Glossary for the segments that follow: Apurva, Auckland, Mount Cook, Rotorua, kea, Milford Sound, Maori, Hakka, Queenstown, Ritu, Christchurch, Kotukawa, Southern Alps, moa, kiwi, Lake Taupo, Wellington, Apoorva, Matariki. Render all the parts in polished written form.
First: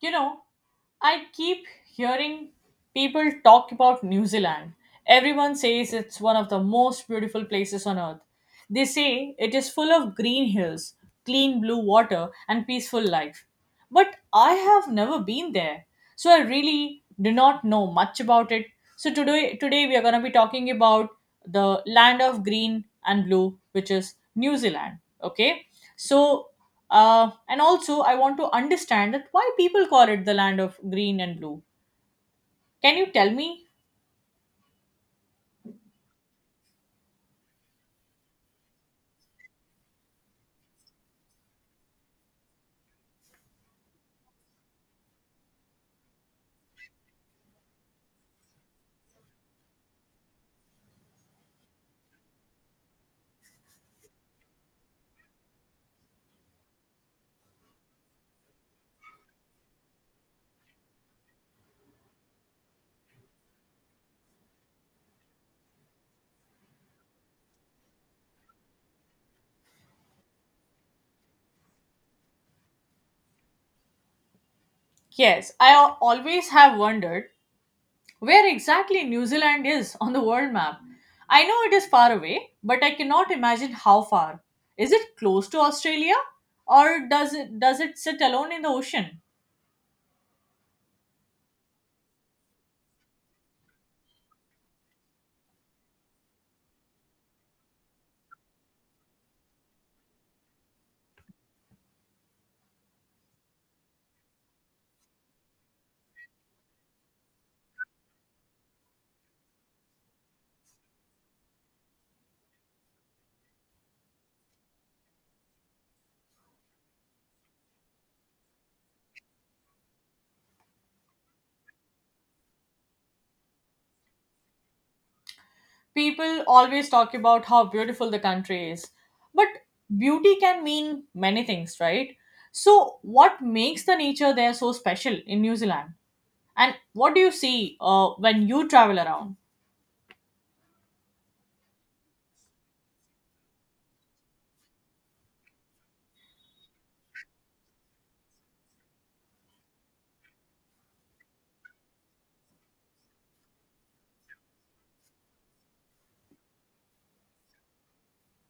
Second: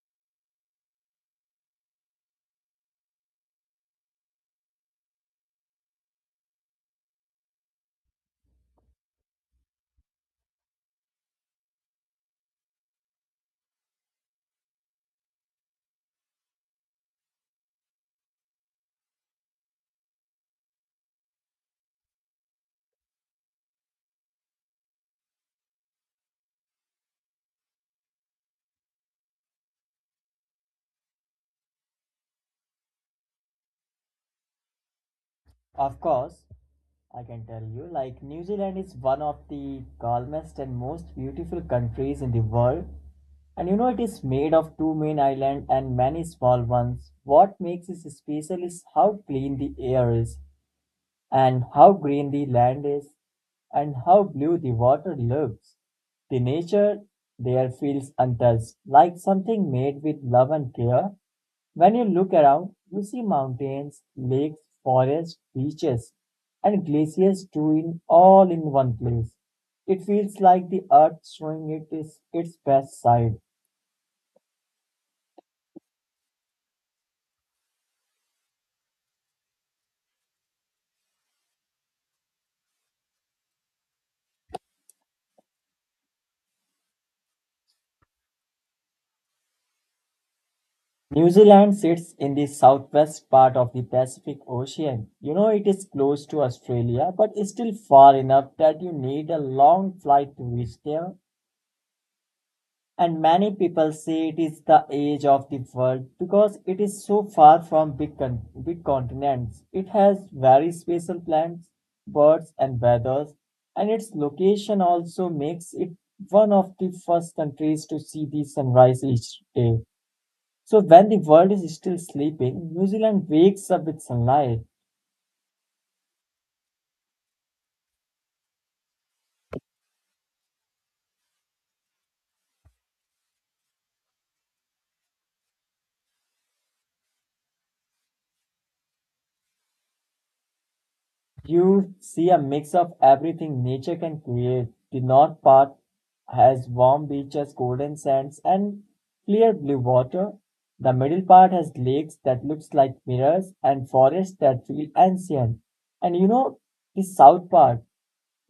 You know, I keep hearing people talk about New Zealand. Everyone says it's one of the most beautiful places on earth. They say it is full of green hills, clean blue water, and peaceful life. But I have never been there, so I really do not know much about it. So today we are going to be talking about the land of green and blue, which is New Zealand. Okay? So and also, I want to understand that why people call it the land of green and blue. Can you tell me? Of course, I can tell you, like New Zealand is one of the calmest and most beautiful countries in the world. And it is made of two main islands and many small ones. What makes it special is how clean the air is, and how green the land is, and how blue the water looks. The nature there feels untouched, like something made with love and care. When you look around, you see mountains, lakes, forests, beaches, and glaciers too in all in one place. It feels like the earth showing it is its best side. Yes, I always have wondered where exactly New Zealand is on the world map. I know it is far away, but I cannot imagine how far. Is it close to Australia, or does it sit alone in the ocean? New Zealand sits in the southwest part of the Pacific Ocean. It is close to Australia, but it's still far enough that you need a long flight to reach there. And many people say it is the age of the world because it is so far from big continents. It has very special plants, birds, and weathers, and its location also makes it one of the first countries to see the sunrise each day. So, when the world is still sleeping, New Zealand wakes up with sunlight. People always talk about how beautiful the country is, but beauty can mean many things, right? So what makes the nature there so special in New Zealand, and what do you see when you travel around? You see a mix of everything nature can create. The north part has warm beaches, golden sands, and clear blue water. The middle part has lakes that looks like mirrors and forests that feel ancient. And the south part,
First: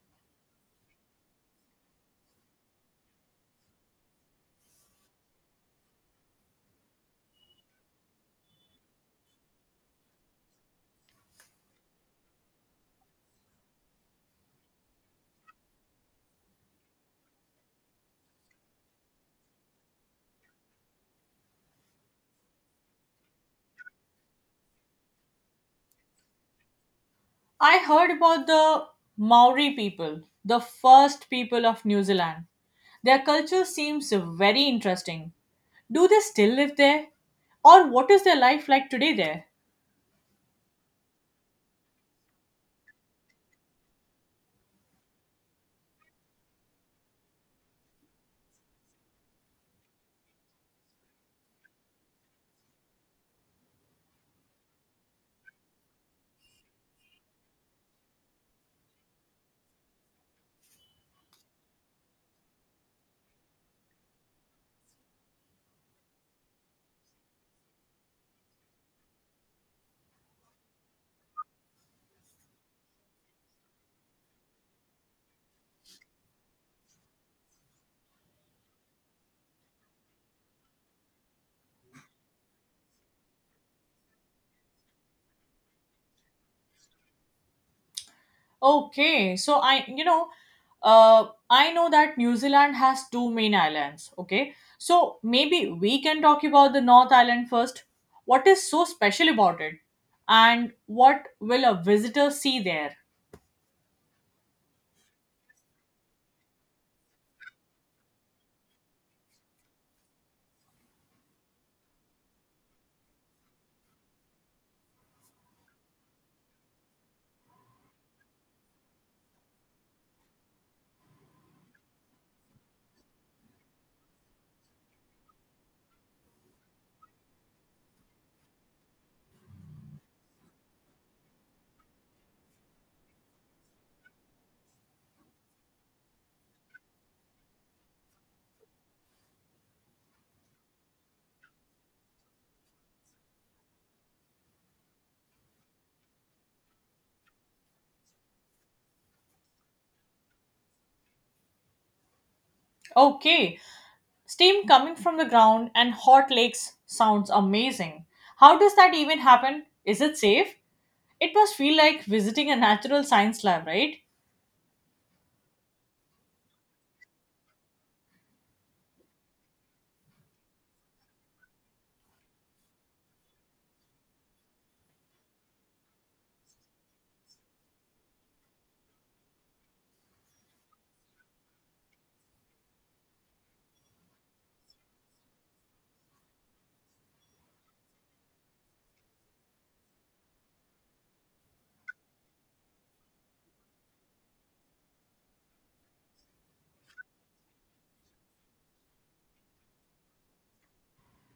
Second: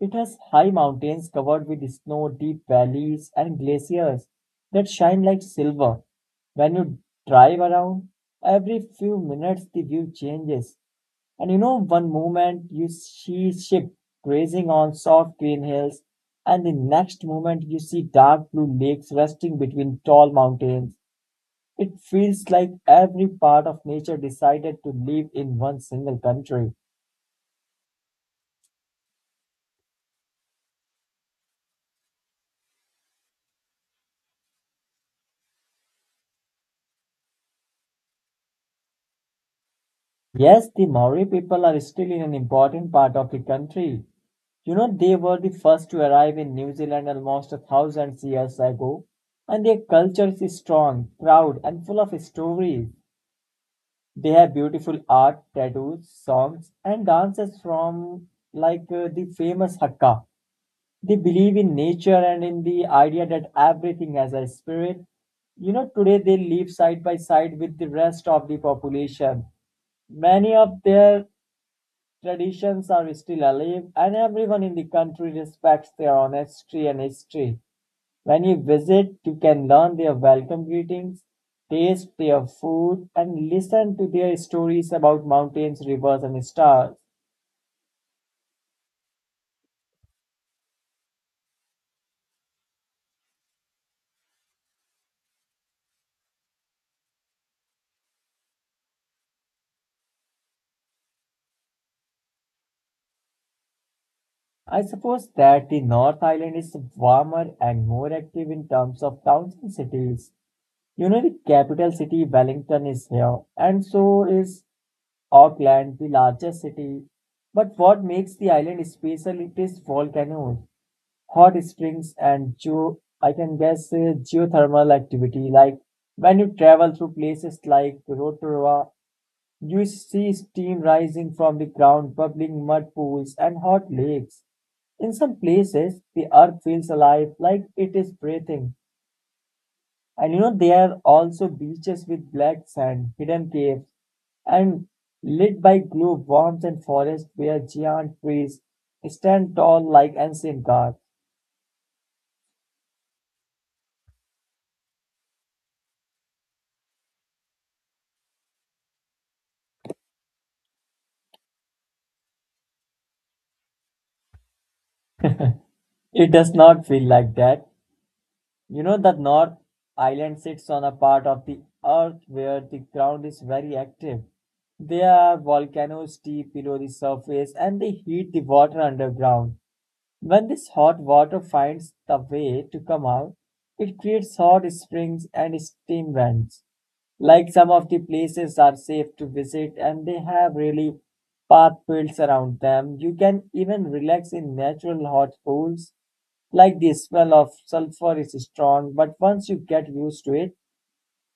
it has high mountains covered with snow, deep valleys, and glaciers that shine like silver. When you drive around, every few minutes the view changes, and one moment you see ship grazing on soft green hills, and the next moment you see dark blue lakes resting between tall mountains. It feels like every part of nature decided to live in one single country. I heard about the Maori people, the first people of New Zealand. Their culture seems very interesting. Do they still live there, or what is their life like today there? Yes, the Maori people are still in an important part of the country. They were the first to arrive in New Zealand almost 1,000 years ago, and their culture is strong, proud, and full of stories. They have beautiful art, tattoos, songs, and dances from, like, the famous Hakka. They believe in nature and in the idea that everything has a spirit. Today they live side by side with the rest of the population. Many of their traditions are still alive, and everyone in the country respects their honesty and history. When you visit, you can learn their welcome greetings, taste their food, and listen to their stories about mountains, rivers, and stars. Okay, so I know that New Zealand has two main islands. Okay, so maybe we can talk about the North Island first. What is so special about it, and what will a visitor see there? I suppose that the North Island is warmer and more active in terms of towns and cities. The capital city, Wellington, is here, and so is Auckland, the largest city. But what makes the island special? It is volcanoes, hot springs, and geo I can guess, geothermal activity. Like when you travel through places like Rotorua, you see steam rising from the ground, bubbling mud pools, and hot lakes. In some places, the earth feels alive, like it is breathing. And there are also beaches with black sand, hidden caves, and lit by glow worms, and forests where giant trees stand tall like ancient gods. Okay, steam coming from the ground and hot lakes sounds amazing. How does that even happen? Is it safe? It must feel like visiting a natural science lab, right? It does not feel like that. The North Island sits on a part of the earth where the ground is very active. There are volcanoes deep below the surface, and they heat the water underground. When this hot water finds the way to come out, it creates hot springs and steam vents. Like, some of the places are safe to visit and they have really path built around them. You can even relax in natural hot pools. Like, the smell of sulfur is strong, but once you get used to it,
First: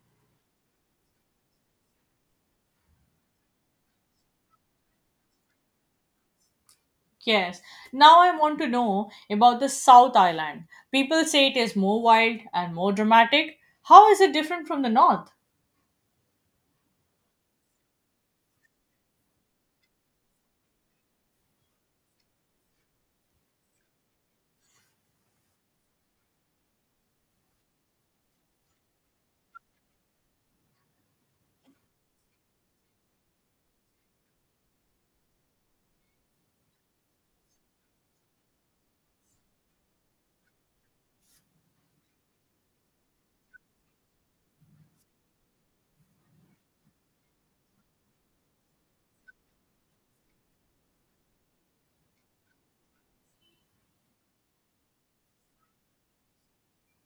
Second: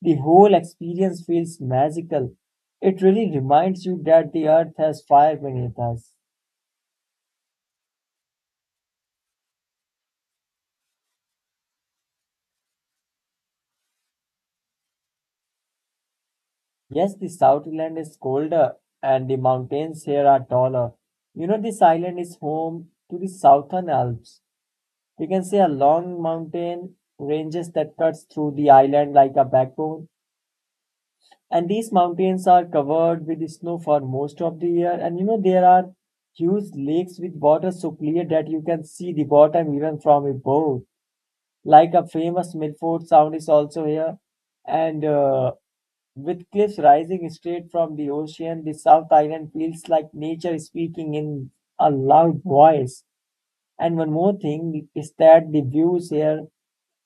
the whole experience feels magical. It really reminds you that the earth has fire beneath us. Yes. Now I want to know about the South Island. People say it is more wild and more dramatic. How is it different from the North? Yes, the Southland is colder and the mountains here are taller. This island is home to the Southern Alps. You can see a long mountain ranges that cuts through the island like a backbone. And these mountains are covered with snow for most of the year. And there are huge lakes with water so clear that you can see the bottom even from a boat. Like, a famous Milford Sound is also here, and with cliffs rising straight from the ocean, the South Island feels like nature speaking in a loud voice. And one more thing is that the views here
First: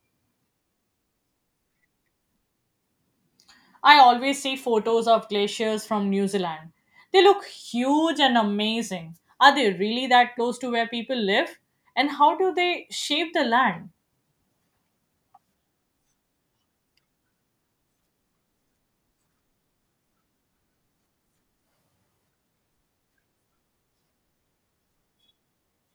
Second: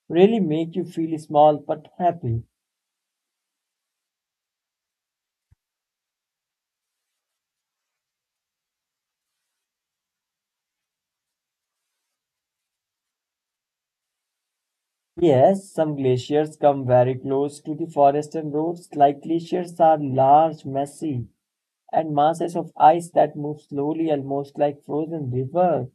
really make you feel small but happy. I always see photos of glaciers from New Zealand. They look huge and amazing. Are they really that close to where people live? And how do they shape the land? Yes, some glaciers come very close to the forest and roads. Like, glaciers are large, messy, and masses of ice that move slowly, almost like frozen rivers.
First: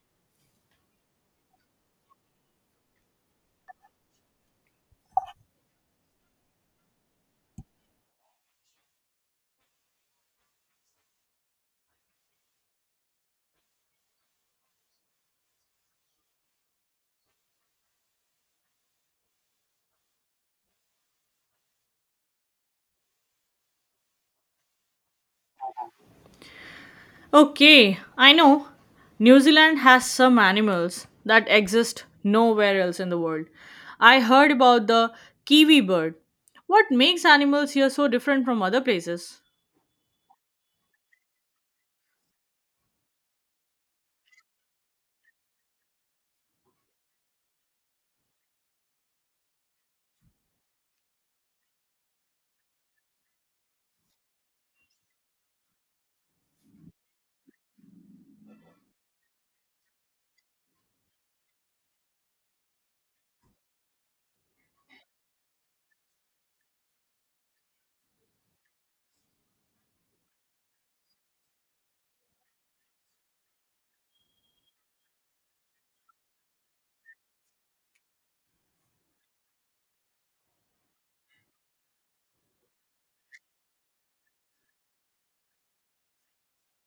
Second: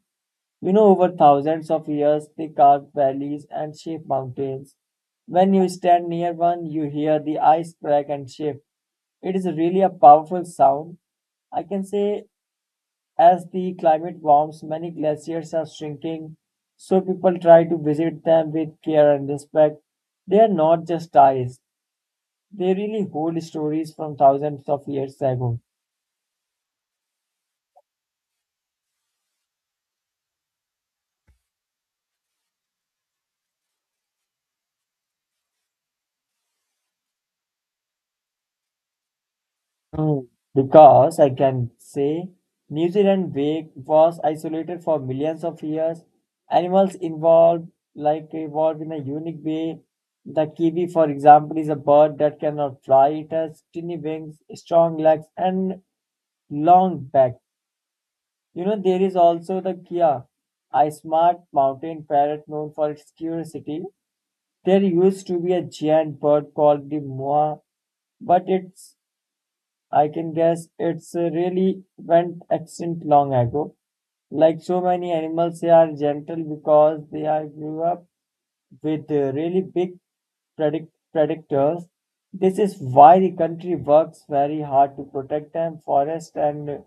Over thousands of years, they carved valleys and shaped mountains. When you stand near one, you hear the ice crack and shift. It is really a powerful sound. I can say, as the climate warms, many glaciers are shrinking, so people try to visit them with care and respect. They are not just ice, they really hold stories from thousands of years ago. Okay, I know. New Zealand has some animals that exist nowhere else in the world. I heard about the kiwi bird. What makes animals here so different from other places? Mm, Because I can say New Zealand was isolated for millions of years. Animals involved, like, evolved in a unique way. The kiwi, for example, is a bird that cannot fly. It has tiny wings, strong legs, and long back. There is also the kia, a smart mountain parrot known for its curiosity. There used to be a giant bird called the moa, but it's, I can guess, it's really went extinct long ago. Like so many animals, they are gentle because they are grew up with really big predators. This is why the country works very hard to protect them. Forest and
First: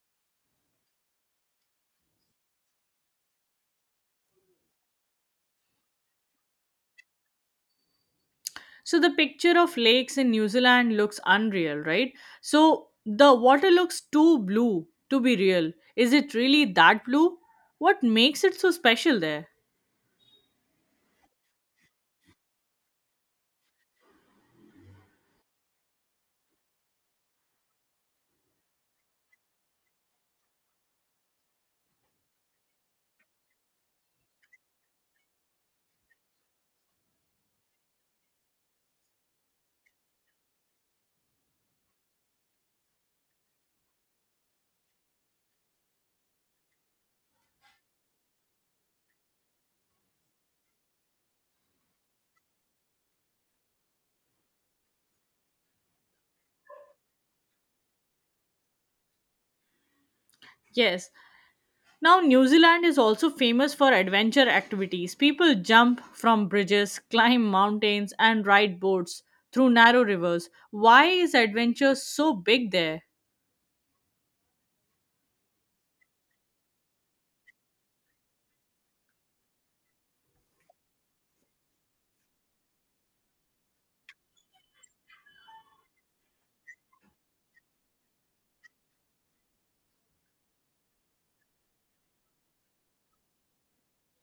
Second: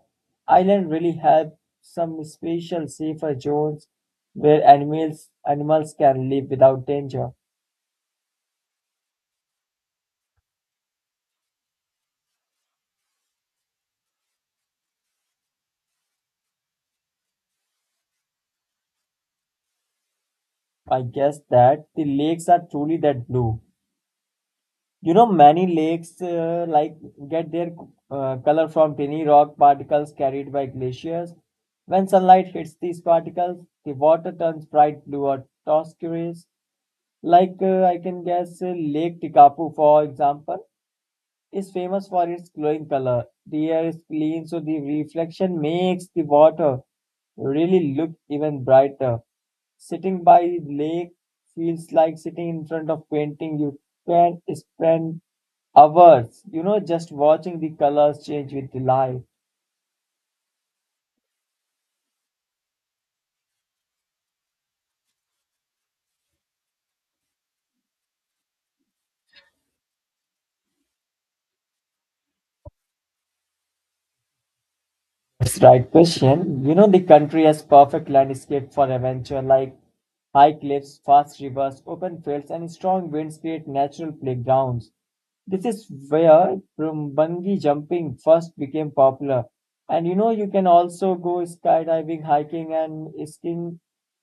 island really have some special safer zones where animals can live without danger. So the picture of lakes in New Zealand looks unreal, right? So the water looks too blue to be real. Is it really that blue? What makes it so special there? I guess that the lakes are truly that blue. Many lakes, like, get their color from tiny rock particles carried by glaciers. When sunlight hits these particles, the water turns bright blue or turquoise. Like, I can guess, Lake Tikapu, for example, is famous for its glowing color. The air is clean, so the reflection makes the water really look even brighter. Sitting by the lake feels like sitting in front of painting. You can spend hours, just watching the colors change with the light. Yes. Now, New Zealand is also famous for adventure activities. People jump from bridges, climb mountains, and ride boats through narrow rivers. Why is adventure so big there? That's right question. The country has perfect landscape for adventure, like high cliffs, fast rivers, open fields, and strong winds create natural playgrounds. This is where from bungee jumping first became popular. And you can also go skydiving, hiking, and skiing,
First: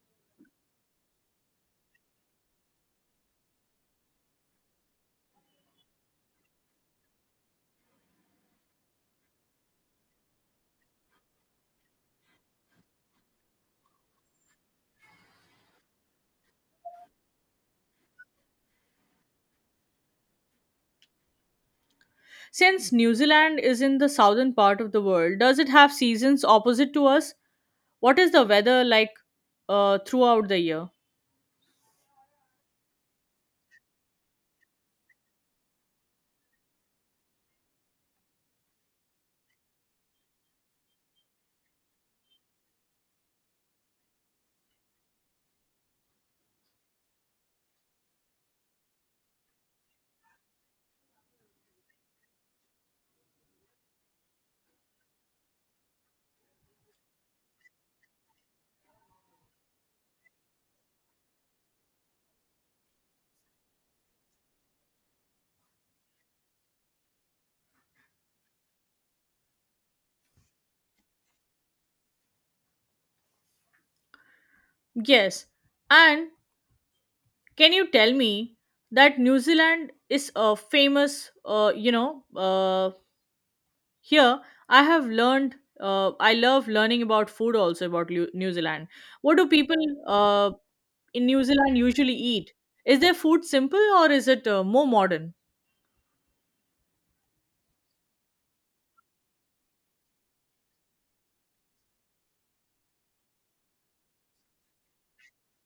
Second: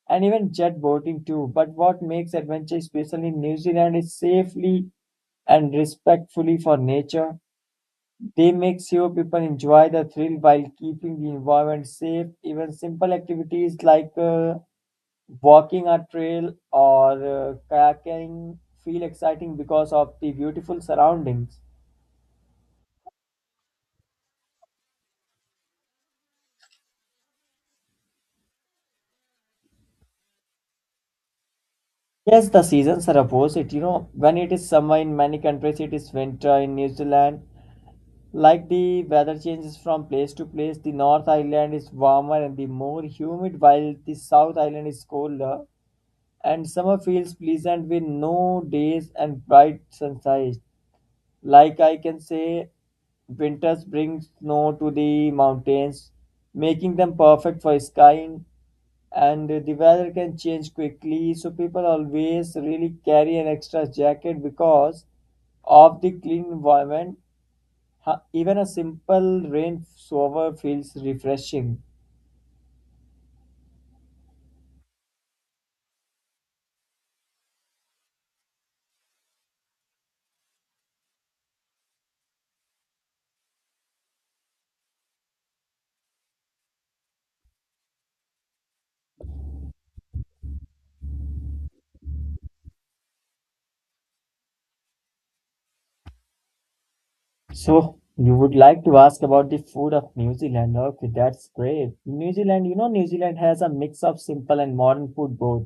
and even jet boating too. But what makes adventure special in New Zealand is safely and respectfully for nature. They make sure people enjoy the thrill while keeping the environment safe. Even simple activities like walking a trail or kayaking feel exciting because of the beautiful surroundings. Since New Zealand is in the southern part of the world, does it have seasons opposite to us? What is the weather like throughout the year? Yes, the seasons are opposite. When it is summer in many countries, it is winter in New Zealand. Like the weather changes from place to place, the North Island is warmer and the more humid, while the South Island is colder. And summer feels pleasant with no days and bright sunshine. Like, I can say, winters bring snow to the mountains, making them perfect for skiing, and the weather can change quickly. So people always really carry an extra jacket. Because of the clean environment, even a simple rain shower feels refreshing. Yes. And can you tell me that New Zealand is famous, you know, Here, I have learned. I love learning about food also about New Zealand. What do people uh, in New Zealand usually eat? Is their food simple, or is it more modern? So you would like to ask about the food of New Zealand. Okay, that's great. New Zealand has a mix of simple and modern food both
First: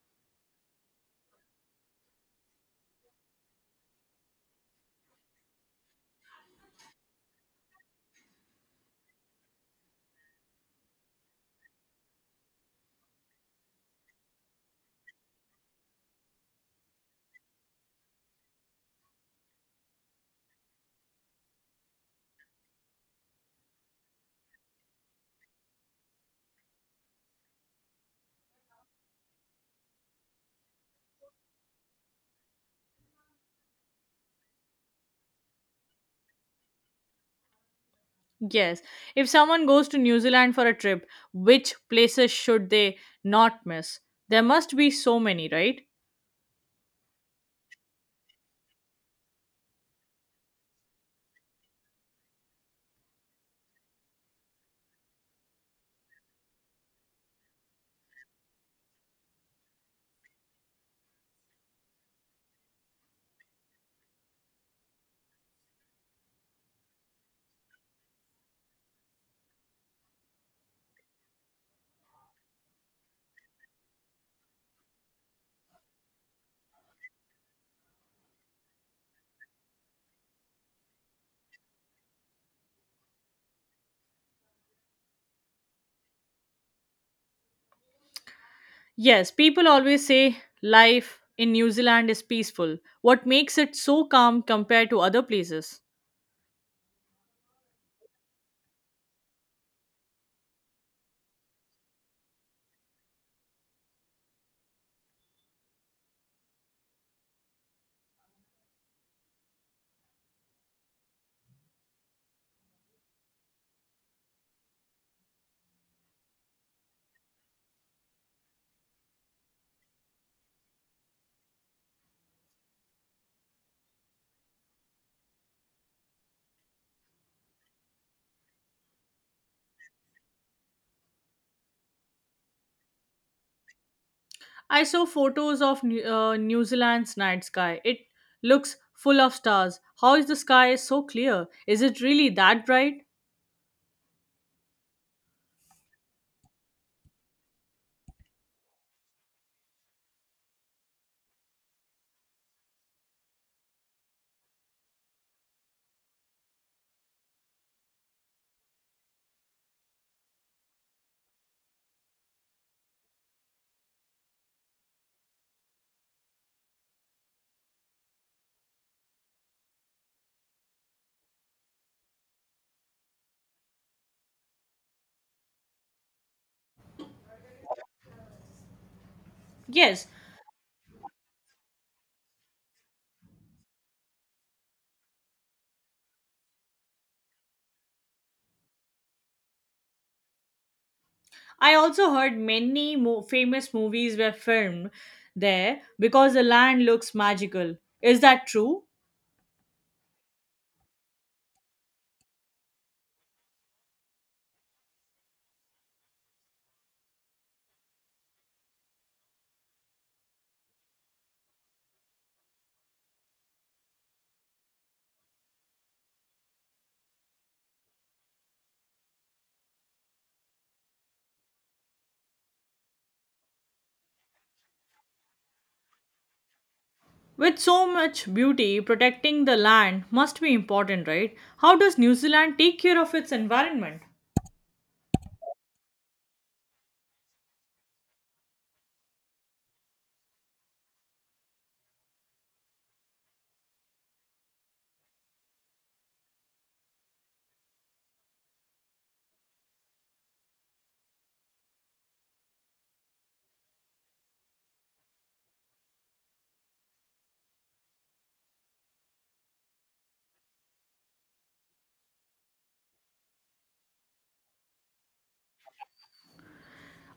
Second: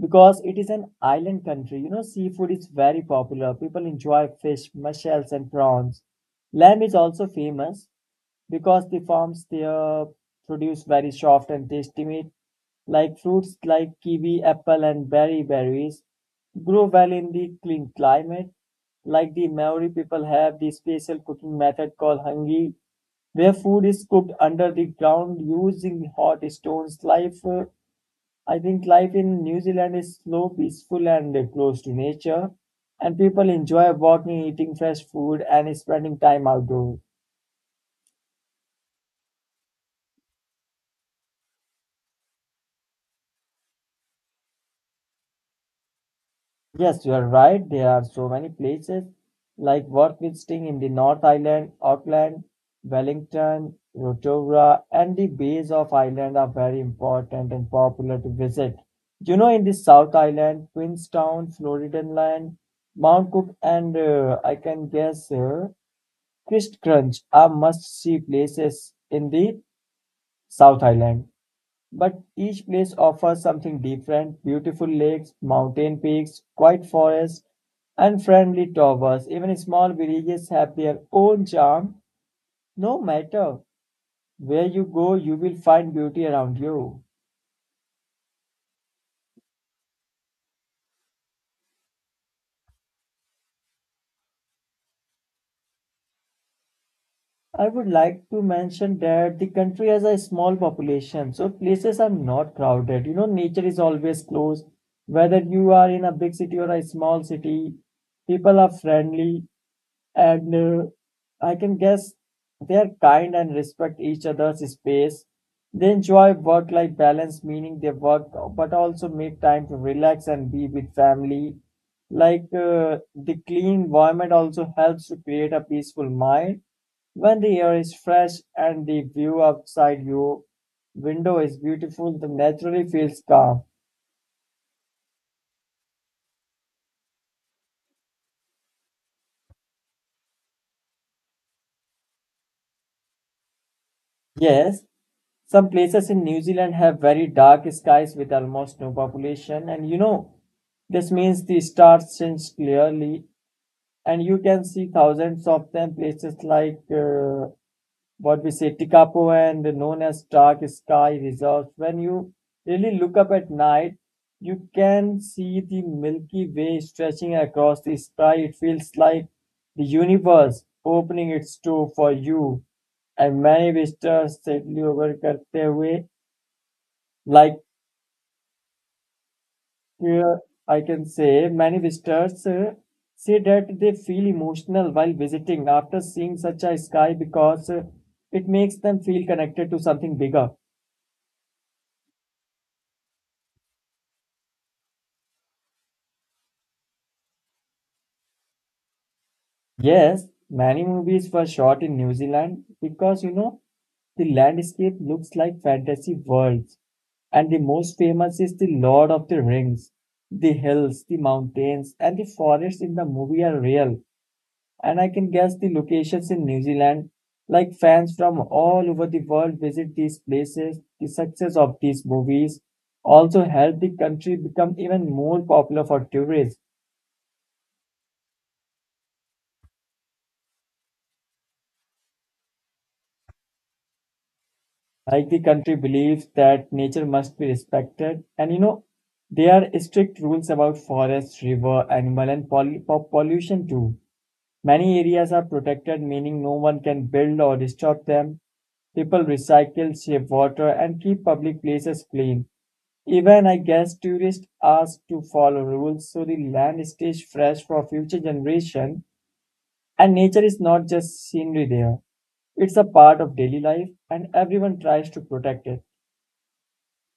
because it is an island country. Seafood is very popular. People enjoy fish, mussels, and prawns. Lamb is also famous because the farms there produce very soft and tasty meat. Like, fruits like kiwi, apple, and berry berries grow well in the clean climate. Like, the Maori people have the special cooking method called hangi, where food is cooked under the ground using hot stones. Life I think life in New Zealand is slow, peaceful, and close to nature. And people enjoy walking, eating fresh food, and spending time outdoors. Yes. If someone goes to New Zealand for a trip, which places should they not miss? There must be so many, right? Yes, you are right. There are so many places like worth visiting in the North Island. Auckland, Wellington, Rotorua, and the bays of Ireland are very important and popular to visit. In the South Island, Queenstown, Floridan Land, Mount Cook, and I can guess, Christchurch are must-see places in the South Island, but each place offers something different: beautiful lakes, mountain peaks, quiet forests, and friendly towers. Even small villages have their own charm. No matter where you go, you will find beauty around you. Yes, people always say life in New Zealand is peaceful. What makes it so calm compared to other places? I would like to mention that the country has a small population, so places are not crowded. Nature is always close. Whether you are in a big city or a small city, people are friendly and uh, I can guess they are kind and respect each other's space. They enjoy work life balance, meaning they work but also make time to relax and be with family. Like the clean environment also helps to create a peaceful mind. When the air is fresh and the view outside your window is beautiful, the naturally feels calm. I saw photos of New Zealand's night sky. It looks full of stars. How is the sky so clear? Is it really that bright? Yes, some places in New Zealand have very dark skies with almost no population, and you know, this means the stars shines clearly, and you can see thousands of them. Places like what we say Tikapo and known as dark sky reserves. When you really look up at night, you can see the Milky Way stretching across the sky. It feels like the universe opening its door for you. And many visitors सेटली over. करते हुए like Yes, uh, I can say, many visitors say that they feel emotional while visiting after seeing such a sky because it makes them feel connected to something bigger. I also heard many famous movies were filmed there because the land looks magical. Is that true? Yes, many movies were shot in New Zealand because you know the landscape looks like fantasy worlds, and the most famous is the Lord of the Rings. The hills, the mountains, and the forests in the movie are real and I can guess the locations in New Zealand. Like fans from all over the world visit these places, the success of these movies also helped the country become even more popular for tourists. With so much beauty, protecting the land must be important, right? How does New Zealand take care of its environment? Like the country believes that nature must be respected, and you know, there are strict rules about forest, river, animal, and pollution too. Many areas are protected, meaning no one can build or disturb them. People recycle, save water, and keep public places clean. Even I guess tourists ask to follow rules so the land stays fresh for future generation and nature is not just scenery there. It's a part of daily life and everyone tries to protect it.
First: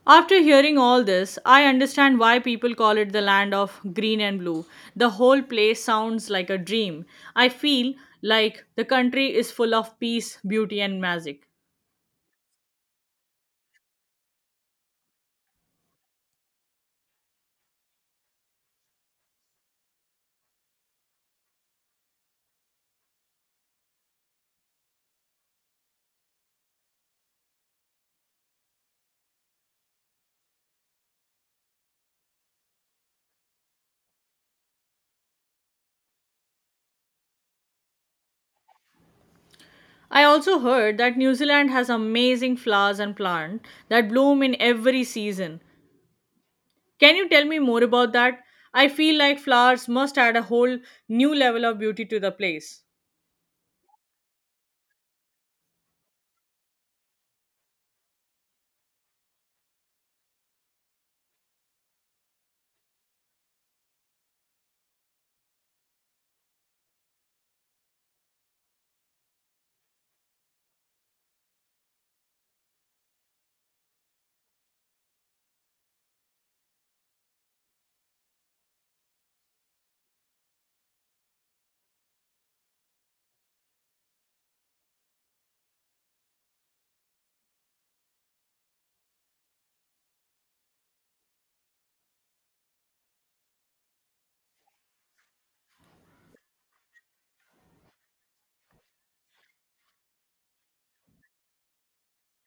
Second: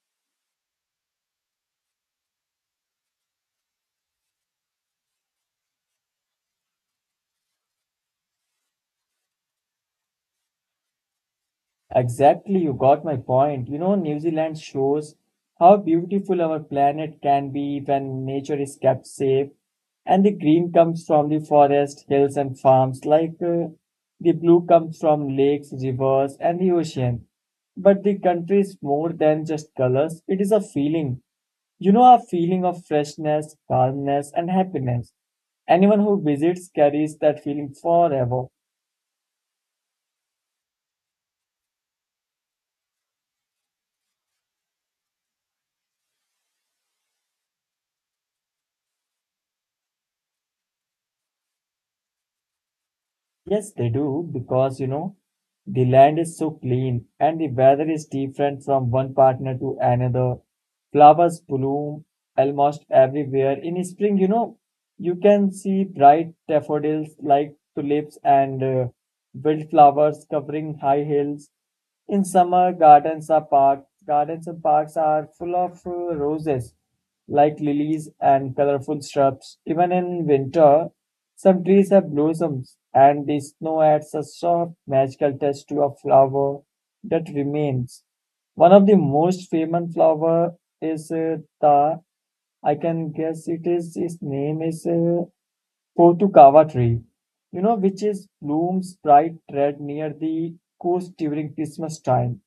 After hearing all this, I understand why people call it the land of green and blue. The whole place sounds like a dream. I feel like the country is full of peace, beauty, and magic. Exactly, you got my point. You know, New Zealand shows how beautiful our planet can be when nature is kept safe and the green comes from the forest, hills, and farms, like the blue comes from lakes, rivers, and the ocean. But the country is more than just colors, it is a feeling. You know, a feeling of freshness, calmness, and happiness. Anyone who visits carries that feeling forever. I also heard that New Zealand has amazing flowers and plants that bloom in every season. Can you tell me more about that? I feel like flowers must add a whole new level of beauty to the place. Yes, they do because you know the land is so clean and the weather is different from one partner to another. Flowers bloom almost everywhere. In spring, you know, you can see bright daffodils like tulips and wildflowers covering high hills. In summer, gardens are park gardens and parks are full of roses, like lilies and colorful shrubs. Even in winter, some trees have blossoms, and the snow adds a soft, magical touch to a flower that remains. One of the most famous flower is the. I can guess it is. His name is Kotukawa tree, you know, which is blooms bright red near the coast during Christmas time.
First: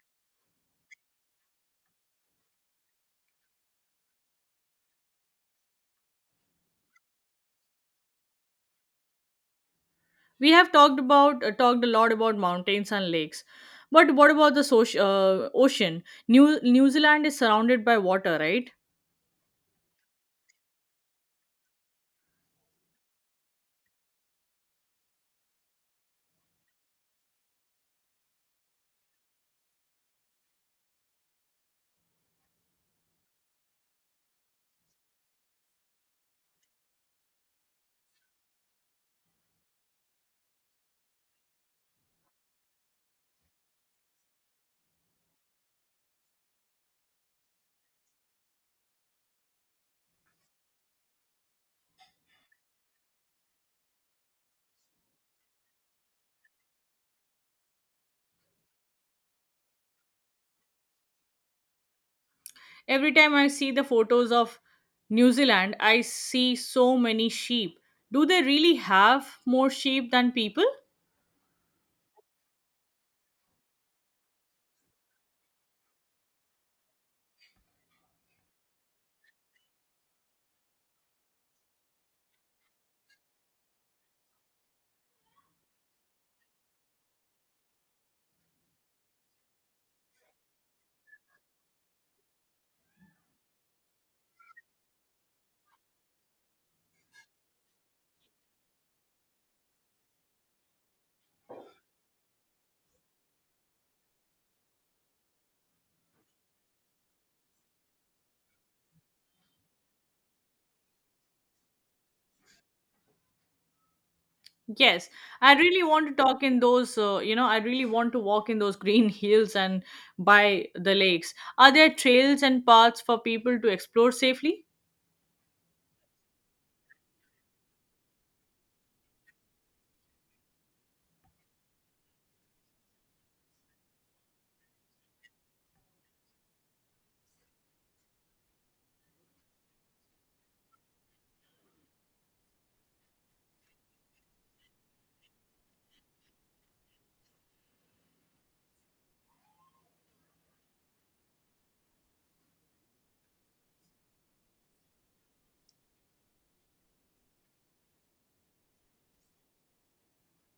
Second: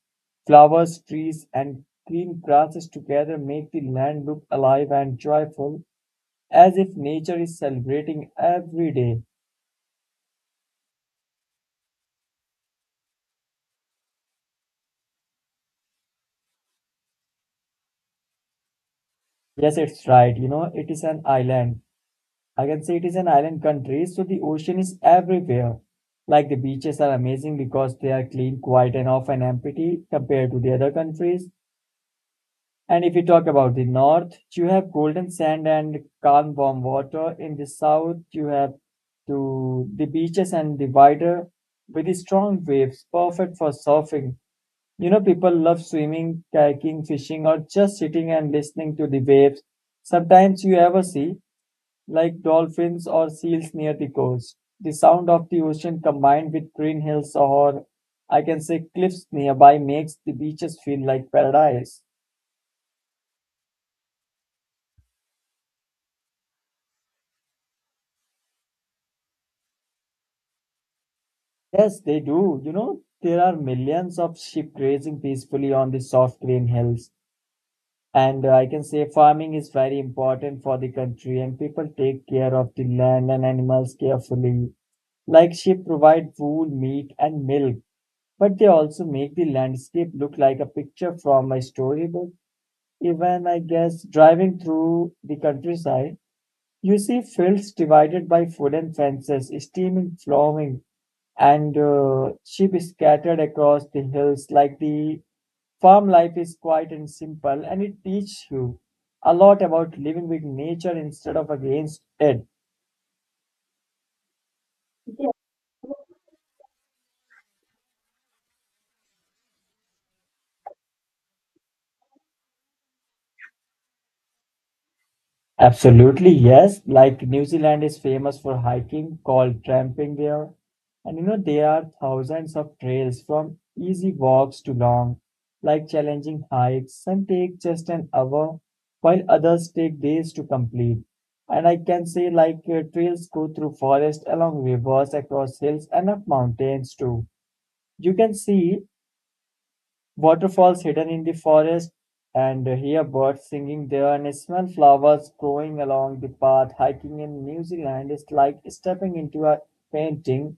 Flowers, trees, and green grasses together make the land look alive and joyful, as if nature is celebrating every day. We have talked about talked a lot about mountains and lakes, but what about the ocean? New Zealand is surrounded by water, right? Yes, it's right. You know, it is an island. I can say it is an island country, so the ocean is everywhere. Like the beaches are amazing because they are clean, quiet, and often empty compared to the other countries. And if you talk about the north, you have golden sand and calm, warm water. In the south, you have to the beaches and the wider with the strong waves, perfect for surfing. You know, people love swimming, kayaking, fishing, or just sitting and listening to the waves. Sometimes you ever see like dolphins or seals near the coast. The sound of the ocean combined with green hills or I can say cliffs nearby makes the beaches feel like paradise. Every time I see the photos of New Zealand, I see so many sheep. Do they really have more sheep than people? Yes, they do. You know, there are millions of sheep grazing peacefully on the soft green hills. And I can say farming is very important for the country, and people take care of the land and animals carefully. Like sheep provide wool, meat, and milk, but they also make the landscape look like a picture from a storybook. Even, I guess, driving through the countryside, you see fields divided by wooden fences, steaming, flowing and sheep scattered across the hills. Like the farm life is quiet and simple, and it teaches you a lot about living with nature instead of against it. Yes, I really want to talk in those you know I really want to walk in those green hills and by the lakes. Are there trails and paths for people to explore safely? Absolutely, yes. Like New Zealand is famous for hiking, called tramping there. And you know, there are thousands of trails from easy walks to long, like challenging hikes. Some take just an hour, while others take days to complete. And I can say, like, trails go through forest, along rivers, across hills, and up mountains too. You can see waterfalls hidden in the forest, and hear birds singing there and smell flowers growing along the path. Hiking in New Zealand is like stepping into a painting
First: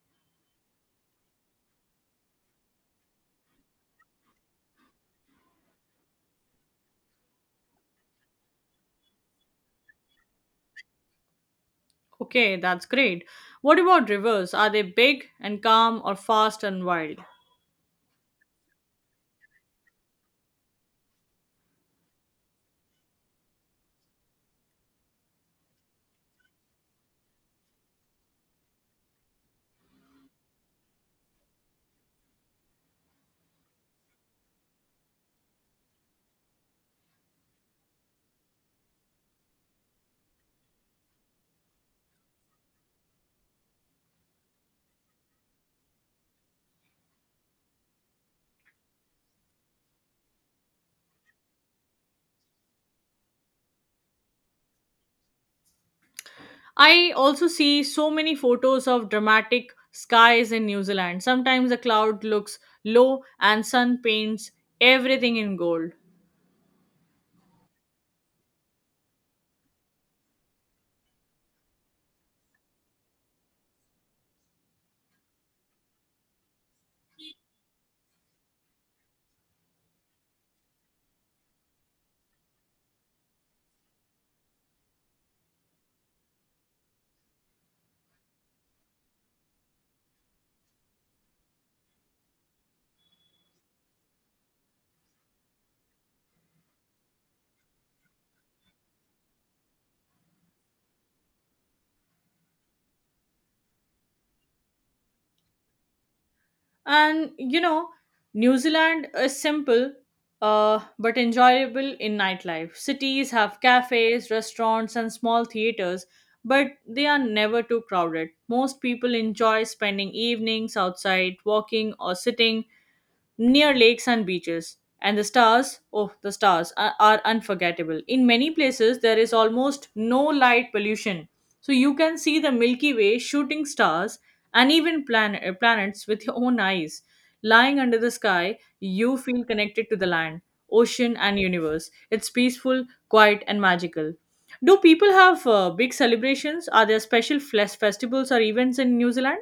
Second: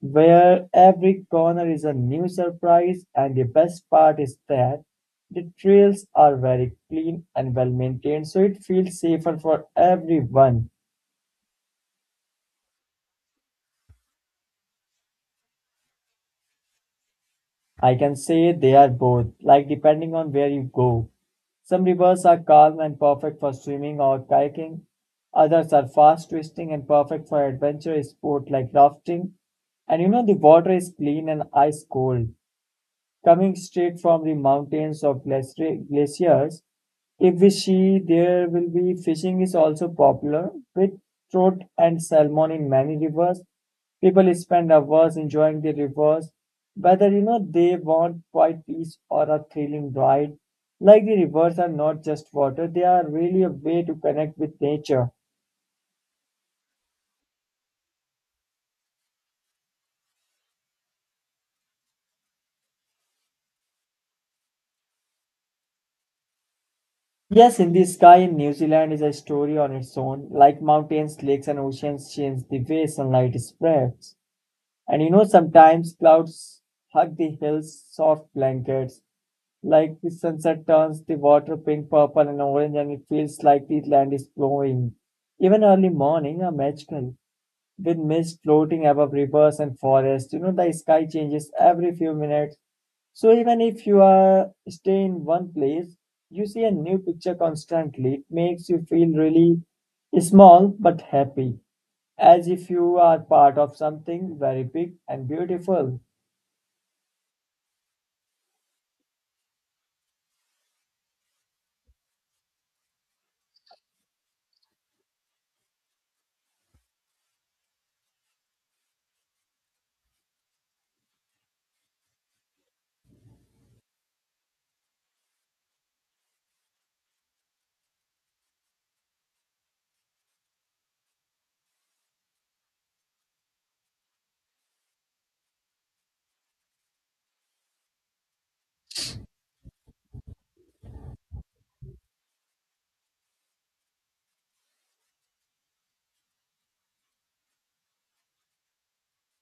where every corner is a new surprise, and the best part is that the trails are very clean and well maintained, so it feels safer for everyone. Okay, that's great. What about rivers? Are they big and calm, or fast and wild? I can say they are both, like depending on where you go. Some rivers are calm and perfect for swimming or kayaking. Others are fast twisting and perfect for adventure sport like rafting. And you know the water is clean and ice cold, coming straight from the mountains or glaciers. If we see there will be fishing is also popular with trout and salmon in many rivers. People spend hours enjoying the rivers, whether you know they want quiet peace or a thrilling ride. Like the rivers are not just water, they are really a way to connect with nature. I also see so many photos of dramatic skies in New Zealand. Sometimes the cloud looks low and sun paints everything in gold. Yes, in the sky in New Zealand is a story on its own, like mountains, lakes, and oceans change the way sunlight spreads. And you know, sometimes clouds hug the hills, soft blankets, like the sunset turns the water pink, purple, and orange, and it feels like the land is glowing. Even early morning are magical, with mist floating above rivers and forests. You know, the sky changes every few minutes. So even if you are stay in one place, you see a new picture constantly. It makes you feel really small but happy, as if you are part of something very big and beautiful. And you know, New Zealand is simple but enjoyable in nightlife. Cities have cafes, restaurants, and small theaters, but they are never too crowded. Most people enjoy spending evenings outside, walking, or sitting near lakes and beaches. And the stars, oh, the stars are unforgettable. In many places, there is almost no light pollution. So you can see the Milky Way, shooting stars, and even planets with your own eyes. Lying under the sky, you feel connected to the land, ocean, and universe. It's peaceful, quiet, and magical. Do people have big celebrations? Are there special festivals or events in New Zealand?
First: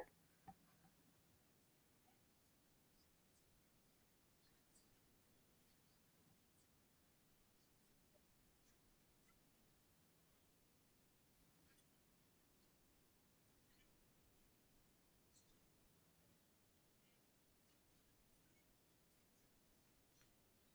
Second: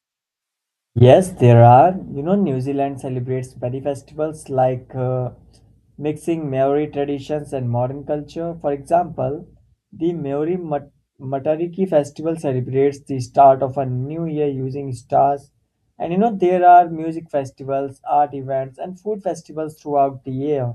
Yes, there are. You know, New Zealand celebrates many festivals like mixing Maori traditions and modern culture. For example, the Matariki festival celebrates the start of a new year using stars. And you know, there are music festivals, art events, and food festivals throughout the year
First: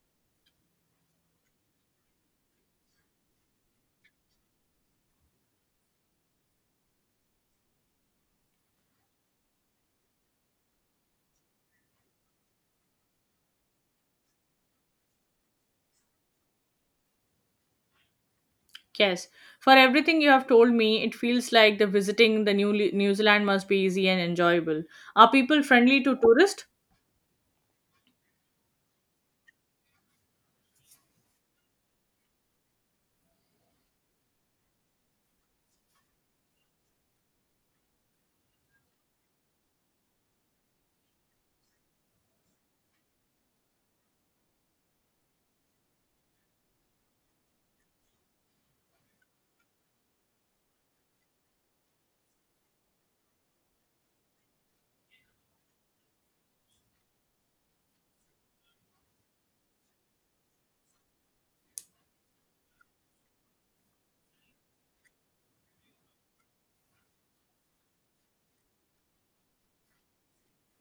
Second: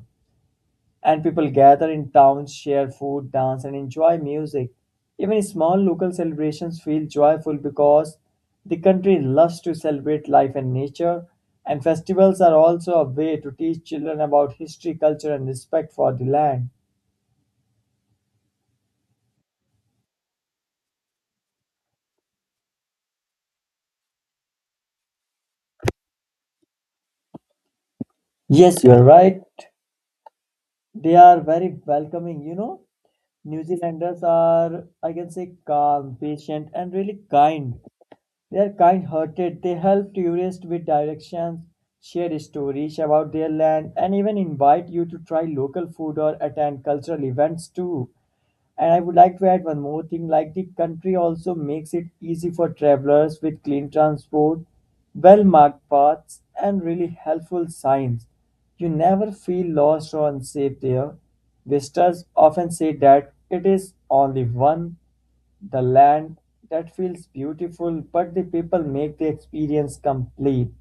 and people gather in towns, share food, dance, and enjoy music. Even small local celebrations feel joyful because the country loves to celebrate life and nature, and festivals are also a way to teach children about history, culture, and respect for the land. Yes. For everything you have told me, it feels like the visiting the New Zealand must be easy and enjoyable. Are people friendly to tourists? Yes, you are right. They are very welcoming. You know, New Zealanders are, I can say, calm, patient, and really kind. They are kind-hearted, they help tourists with directions, share stories about their land, and even invite you to try local food or attend cultural events too. And I would like to add one more thing like the country also makes it easy for travelers with clean transport, well marked paths, and really helpful signs. You never feel lost or unsafe there. Visitors often say that it is only one the land that feels beautiful, but the people make the experience complete.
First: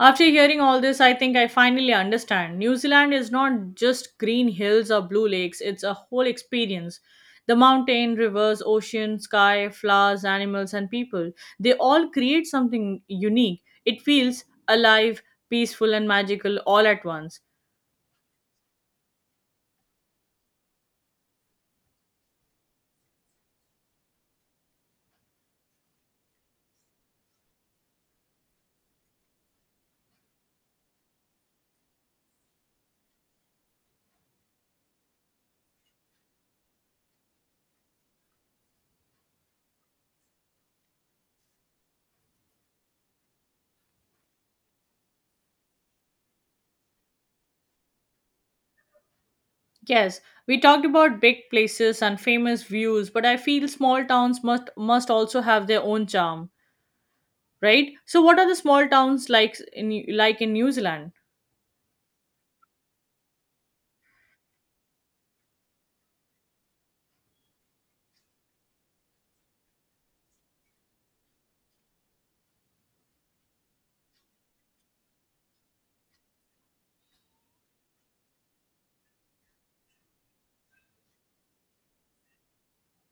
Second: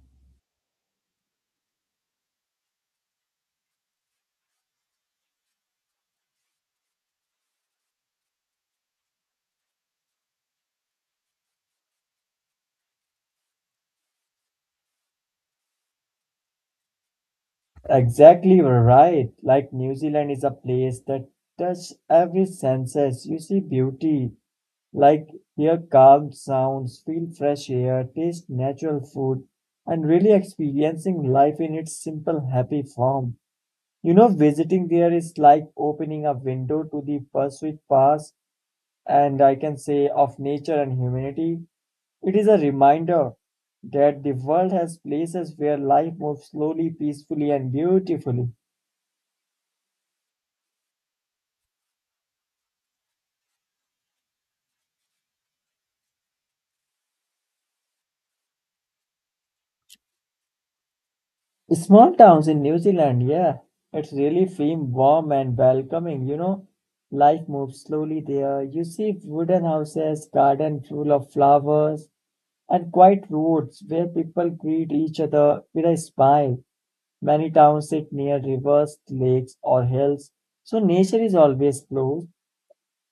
After hearing all this, I think I finally understand. New Zealand is not just green hills or blue lakes, it's a whole experience. The mountain, rivers, ocean, sky, flowers, animals, and people, they all create something unique. It feels alive, peaceful, and magical all at once. Exactly right. Like New Zealand is a place that touches every senses. You see beauty, like hear calm sounds, feel fresh air, taste natural food, and really experiencing life in its simple, happy form. You know, visiting there is like opening a window to the pursuit past and I can say of nature and humanity. It is a reminder that the world has places where life moves slowly, peacefully, and beautifully. Yes, we talked about big places and famous views, but I feel small towns must also have their own charm, right? So what are the small towns like in New Zealand? Small towns in New Zealand, yeah, it's really feeling warm and welcoming, you know. Life moves slowly there. You see wooden houses, garden full of flowers, and quiet roads where people greet each other with a smile. Many towns sit near rivers, lakes, or hills, so nature is always close.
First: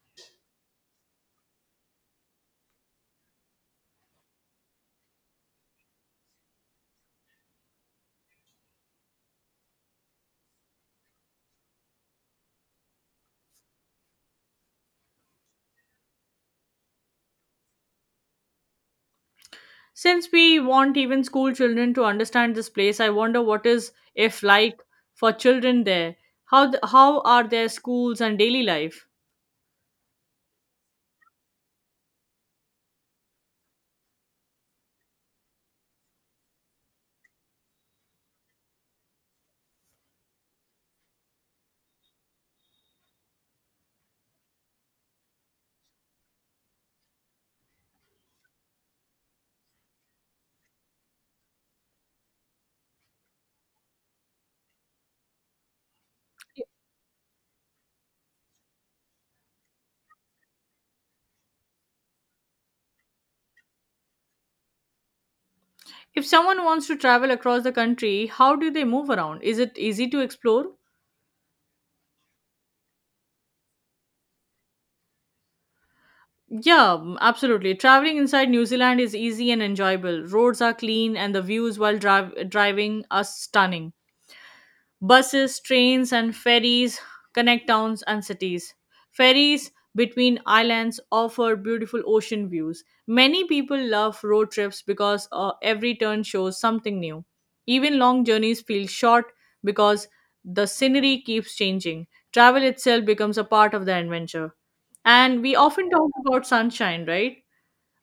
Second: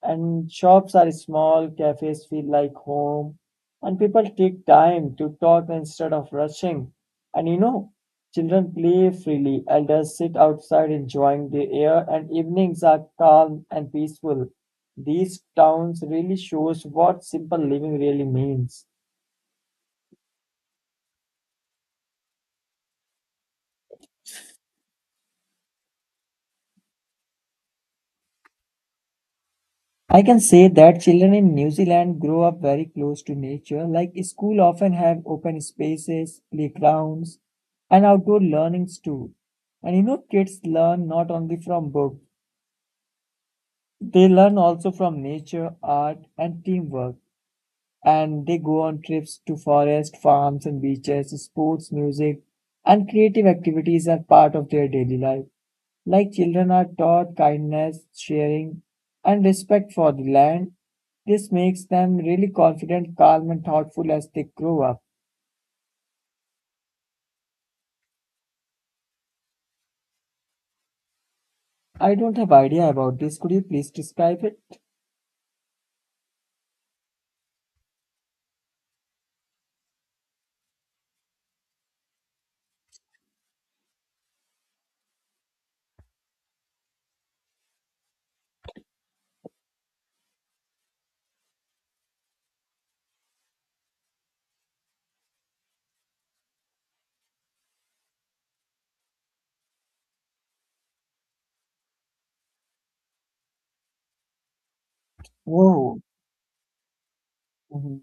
And shops are small, cafes feel like home, and people take time to talk instead of rushing. And you know, children play freely, elders sit outside enjoying the air, and evenings are calm and peaceful. These towns really shows what simple living really means. Since we want even school children to understand this place, I wonder what is if like for children there. How are their schools and daily life? I can say that children in New Zealand grow up very close to nature, like school often have open spaces, playgrounds, and outdoor learnings too. And you know, kids learn not only from books, they learn also from nature, art, and teamwork and they go on trips to forest, farms and beaches, sports, music, and creative activities are part of their daily life. Like children are taught kindness, sharing, and respect for the land. This makes them really confident, calm, and thoughtful as they grow up. If someone wants to travel across the country, how do they move around? Is it easy to explore? I don't have idea about this. Could you please describe it? Yeah, absolutely. Traveling inside New Zealand is easy and enjoyable. Roads are clean, and the views while driving are stunning. Buses, trains, and ferries connect towns and cities. Ferries between islands offer beautiful ocean views. Many people love road trips because every turn shows something new. Even long journeys feel short because the scenery keeps changing. Travel itself becomes a part of the adventure. And we often Whoa. talk about sunshine, right? Mhm.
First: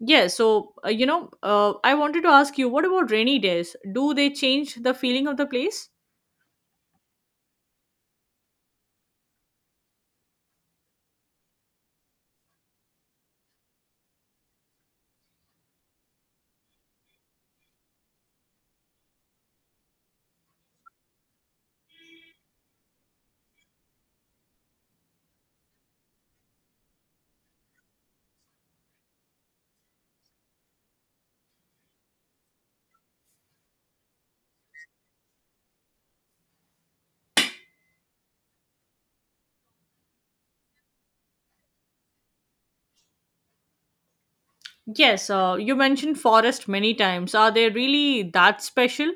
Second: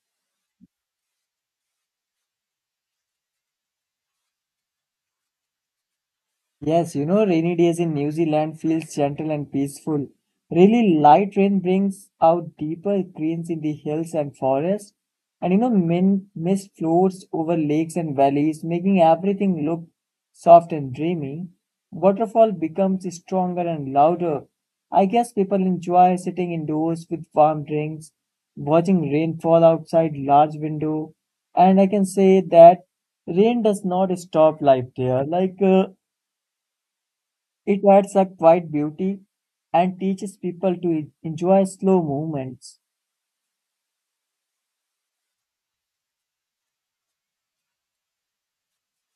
Yeah, so I wanted to ask you, what about rainy days? Do they change the feeling of the place? Yes, you know, rainy days in New Zealand feels gentle and peaceful. Really light rain brings out deeper greens in the hills and forests. And you know, mist floats over lakes and valleys, making everything look soft and dreamy. Waterfall becomes stronger and louder. I guess people enjoy sitting indoors with warm drinks, watching rain fall outside large window. And I can say that rain does not stop life there. Like, it adds a quiet beauty and teaches people to enjoy slow movements. Yes, you mentioned forest many times. Are they really that special?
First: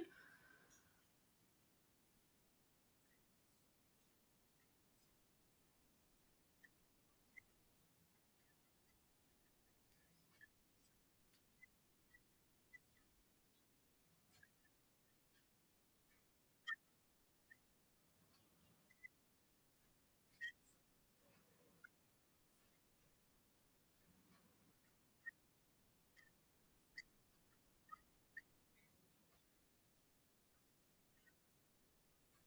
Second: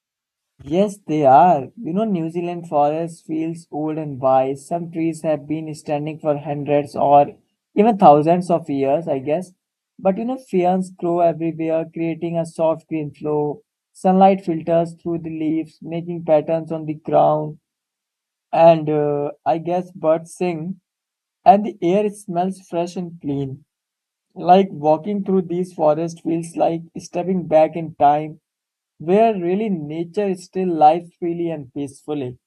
Yes, they are. You know, New Zealand forest feels old and wise. Some trees have been standing for hundreds or even thousands of years, I guess. But you know, ferns grow everywhere, creating a soft green floor. Sunlight filters through the leaves, making patterns on the ground. And I guess birds sing, and the air smells fresh and clean. Like walking through these forests feels like stepping back in time, where really nature still lives freely and peacefully.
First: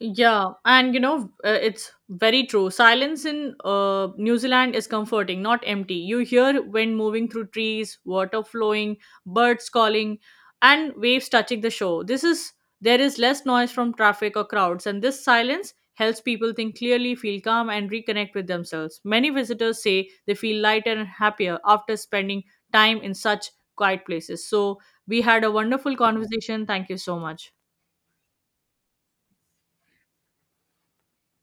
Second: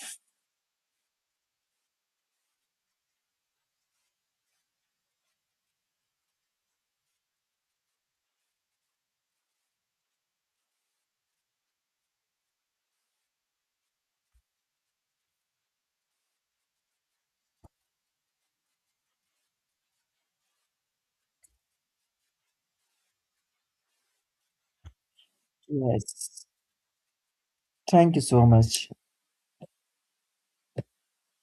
Yeah, and you know, it's very true. Silence in New Zealand is comforting, not empty. You hear wind moving through trees, water flowing, birds calling, and waves touching the shore. This is There is less noise from traffic or crowds, and this silence helps people think clearly, feel calm, and reconnect with themselves. Many visitors say they feel lighter and happier after spending time in such quiet places. So, we had a wonderful Yes. conversation. Thank you so much. Thank you so much.